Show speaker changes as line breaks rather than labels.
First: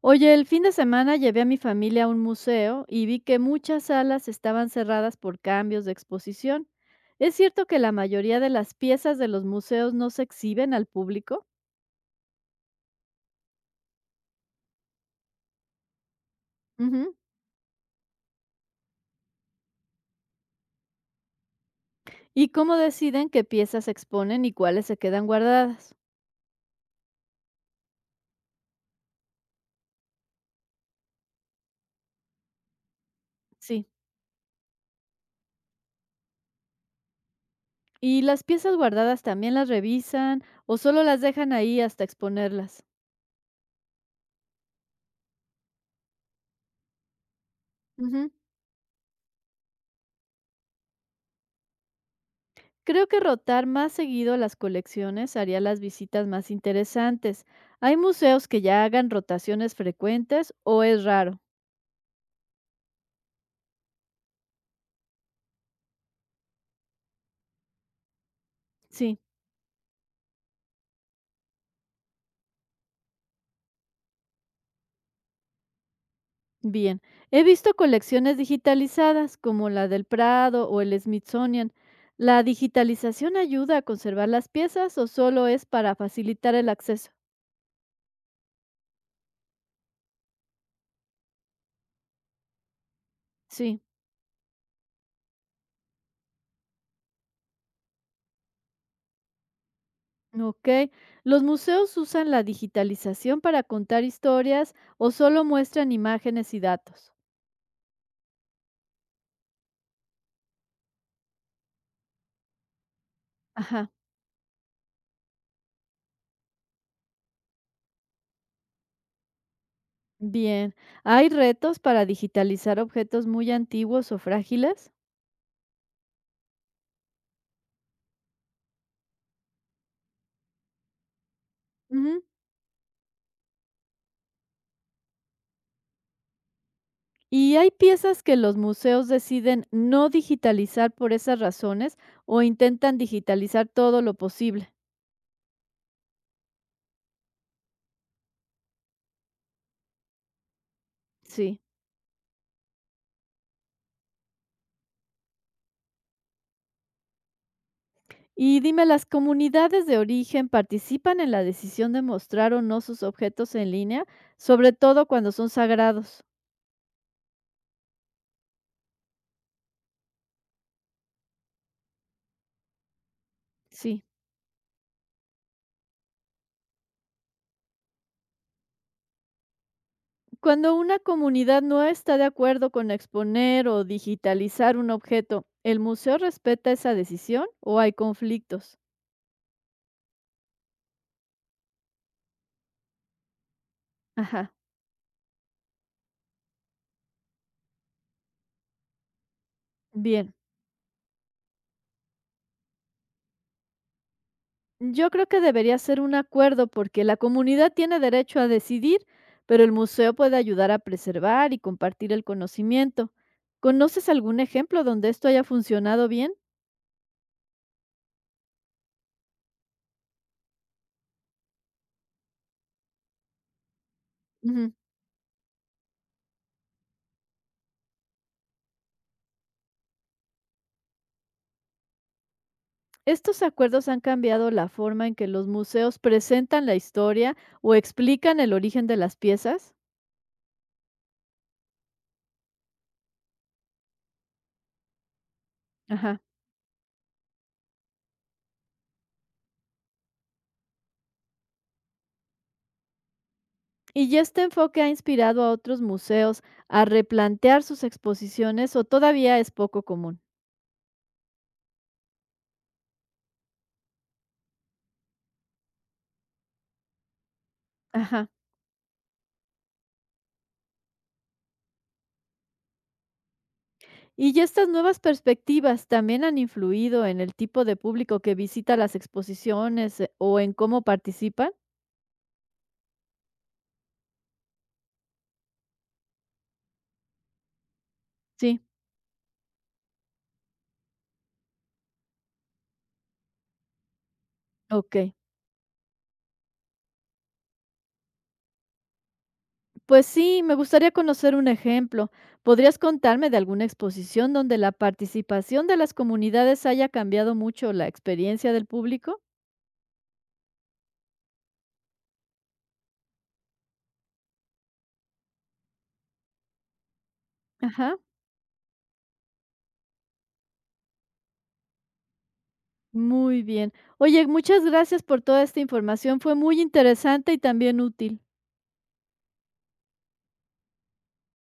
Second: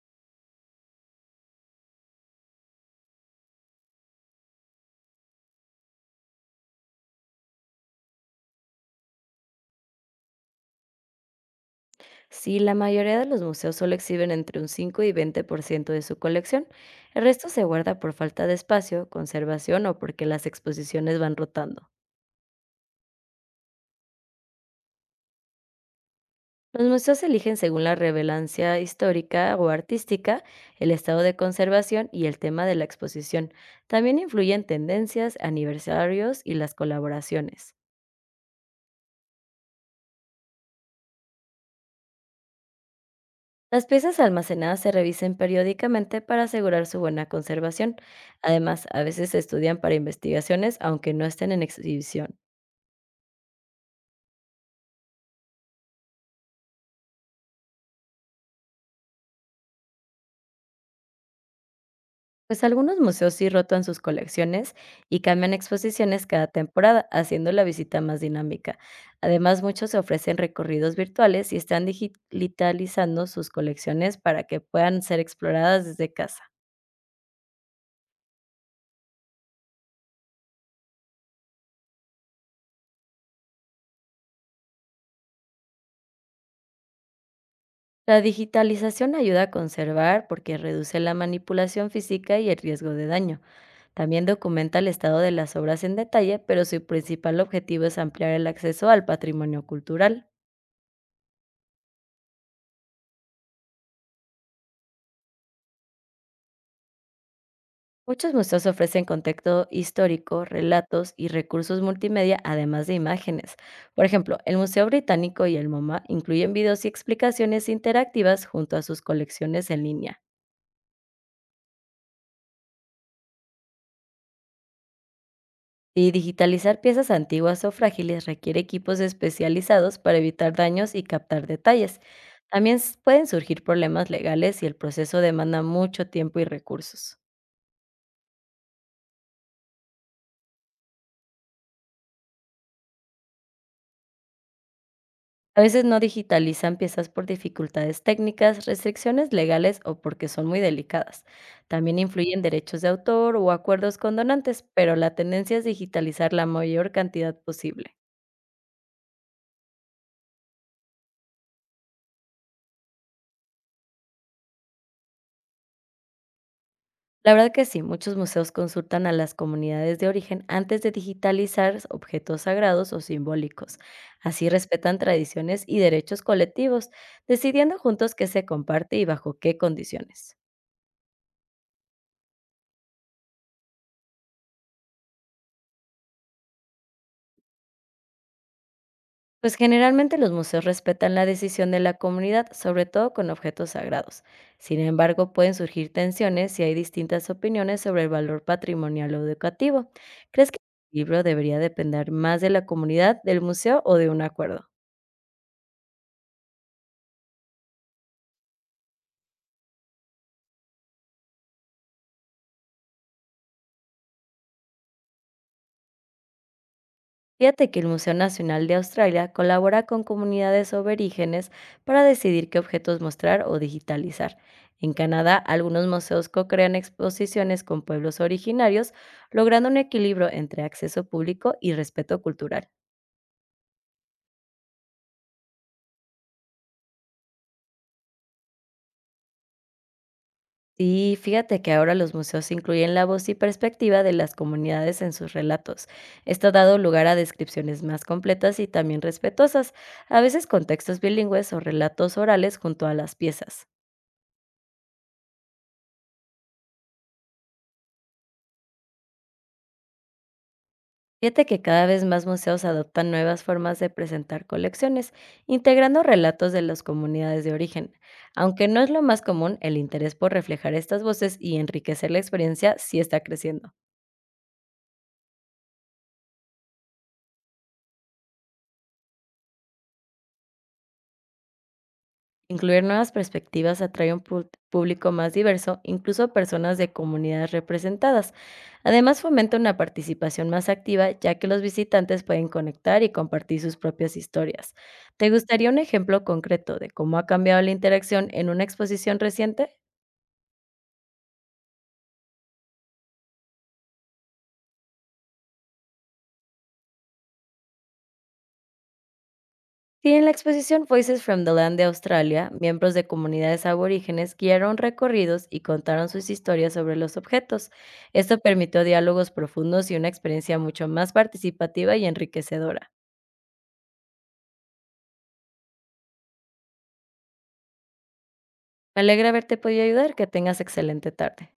Oye, el fin de semana llevé a mi familia a un museo y vi que muchas salas estaban cerradas por cambios de exposición. ¿Es cierto que la mayoría de las piezas de los museos no se exhiben al público?
Sí, la mayoría de los museos solo exhiben entre un 5 y 20% de su colección.
Ujú.
El resto se guarda por falta de espacio, conservación o porque las exposiciones van rotando.
¿Y cómo deciden qué piezas se exponen y cuáles se quedan guardadas?
Los museos se eligen según la relevancia histórica o artística, el estado de conservación y el tema de la exposición.
Sí.
También influyen tendencias, aniversarios y las colaboraciones.
¿Y las piezas guardadas también las revisan o solo las dejan ahí hasta exponerlas?
Las piezas almacenadas se revisen periódicamente para asegurar su buena conservación. Además, a veces se estudian para investigaciones aunque no estén en exhibición.
Creo que rotar más seguido las colecciones haría las visitas más interesantes. ¿Hay museos que ya hagan rotaciones frecuentes o es raro?
Pues algunos museos sí rotan sus colecciones y cambian exposiciones cada temporada, haciendo la visita más dinámica.
Sí,
Además, muchos ofrecen recorridos virtuales y están digitalizando sus colecciones para que puedan ser exploradas desde casa.
bien. He visto colecciones digitalizadas como la del Prado o el Smithsonian. ¿La digitalización ayuda a conservar las piezas o solo es para facilitar el acceso?
La digitalización ayuda a conservar porque reduce la manipulación física y el riesgo de daño.
Sí,
También documenta el estado de las obras en detalle, pero su principal objetivo es ampliar el acceso al patrimonio cultural.
ok. ¿Los museos usan la digitalización para contar historias o solo muestran imágenes y datos?
Muchos museos ofrecen contexto histórico, relatos y recursos multimedia, además de imágenes.
Ajá.
Por ejemplo, el Museo Británico y el MoMA incluyen videos y explicaciones interactivas junto a sus colecciones en línea.
Bien. ¿Hay retos para digitalizar objetos muy antiguos o frágiles?
Y digitalizar piezas antiguas o frágiles requiere equipos especializados para evitar daños y captar detalles.
Ujú.
También pueden surgir problemas legales si el proceso demanda mucho tiempo y recursos.
¿Y hay piezas que los museos deciden no digitalizar por esas razones o intentan digitalizar todo lo posible?
A veces no digitalizan piezas por dificultades técnicas, restricciones legales o porque son muy delicadas.
Sí.
También influyen derechos de autor o acuerdos con donantes, pero la tendencia es digitalizar la mayor cantidad posible.
Y dime, ¿las comunidades de origen participan en la decisión de mostrar o no sus objetos en línea, sobre todo cuando son sagrados?
La verdad que sí, muchos museos consultan a las comunidades de origen antes de digitalizar objetos sagrados o simbólicos.
Sí.
Así respetan tradiciones y derechos colectivos, decidiendo juntos qué se comparte y bajo qué condiciones.
Cuando una comunidad no está de acuerdo con exponer o digitalizar un objeto, ¿el museo respeta esa decisión o hay conflictos?
Pues generalmente los museos respetan la decisión de la comunidad, sobre todo con objetos sagrados.
Ajá,
Sin embargo, pueden surgir tensiones si hay distintas opiniones sobre el valor patrimonial o educativo.
bien.
¿Crees que el libro debería depender más de la comunidad, del museo o de un acuerdo?
Yo creo que debería ser un acuerdo porque la comunidad tiene derecho a decidir, pero el museo puede ayudar a preservar y compartir el conocimiento. ¿Conoces algún ejemplo donde esto haya funcionado bien?
Fíjate que el Museo Nacional de Australia colabora con comunidades aborígenes para decidir qué objetos mostrar o digitalizar.
Ujú.
En Canadá, algunos museos co-crean exposiciones con pueblos originarios, logrando un equilibrio entre acceso público y respeto cultural.
Estos acuerdos han cambiado la forma en que los museos presentan la historia o explican el origen de las piezas.
Y fíjate que ahora los museos incluyen la voz y perspectiva de las comunidades en sus relatos.
Ajá.
Esto ha dado lugar a descripciones más completas y también respetuosas, a veces con textos bilingües o relatos orales junto a las piezas.
¿Y ya este enfoque ha inspirado a otros museos a replantear sus exposiciones o todavía es poco común?
Fíjate que cada vez más museos adoptan nuevas formas de presentar colecciones, integrando relatos de las comunidades de origen.
Ajá.
Aunque no es lo más común, el interés por reflejar estas voces y enriquecer la experiencia sí está creciendo.
¿Y ya estas nuevas perspectivas también han influido en el tipo de público que visita las exposiciones o en cómo participan?
Incluir nuevas perspectivas atrae un público más diverso, incluso personas de comunidades representadas.
Sí.
Además, fomenta una participación más activa, ya que los visitantes pueden conectar y compartir sus propias historias.
Ok,
¿Te gustaría un ejemplo concreto de cómo ha cambiado la interacción en una exposición reciente?
pues sí, me gustaría conocer un ejemplo. ¿Podrías contarme de alguna exposición donde la participación de las comunidades haya cambiado mucho la experiencia del público?
Sí, en la exposición Voices from the Land de Australia, miembros de comunidades aborígenes guiaron recorridos y contaron sus historias sobre los objetos.
Ajá.
Esto permitió diálogos profundos y una experiencia mucho más participativa y enriquecedora.
Muy bien. Oye, muchas gracias por toda esta información. Fue muy interesante y también útil.
Me alegra haberte podido ayudar, que tengas excelente tarde.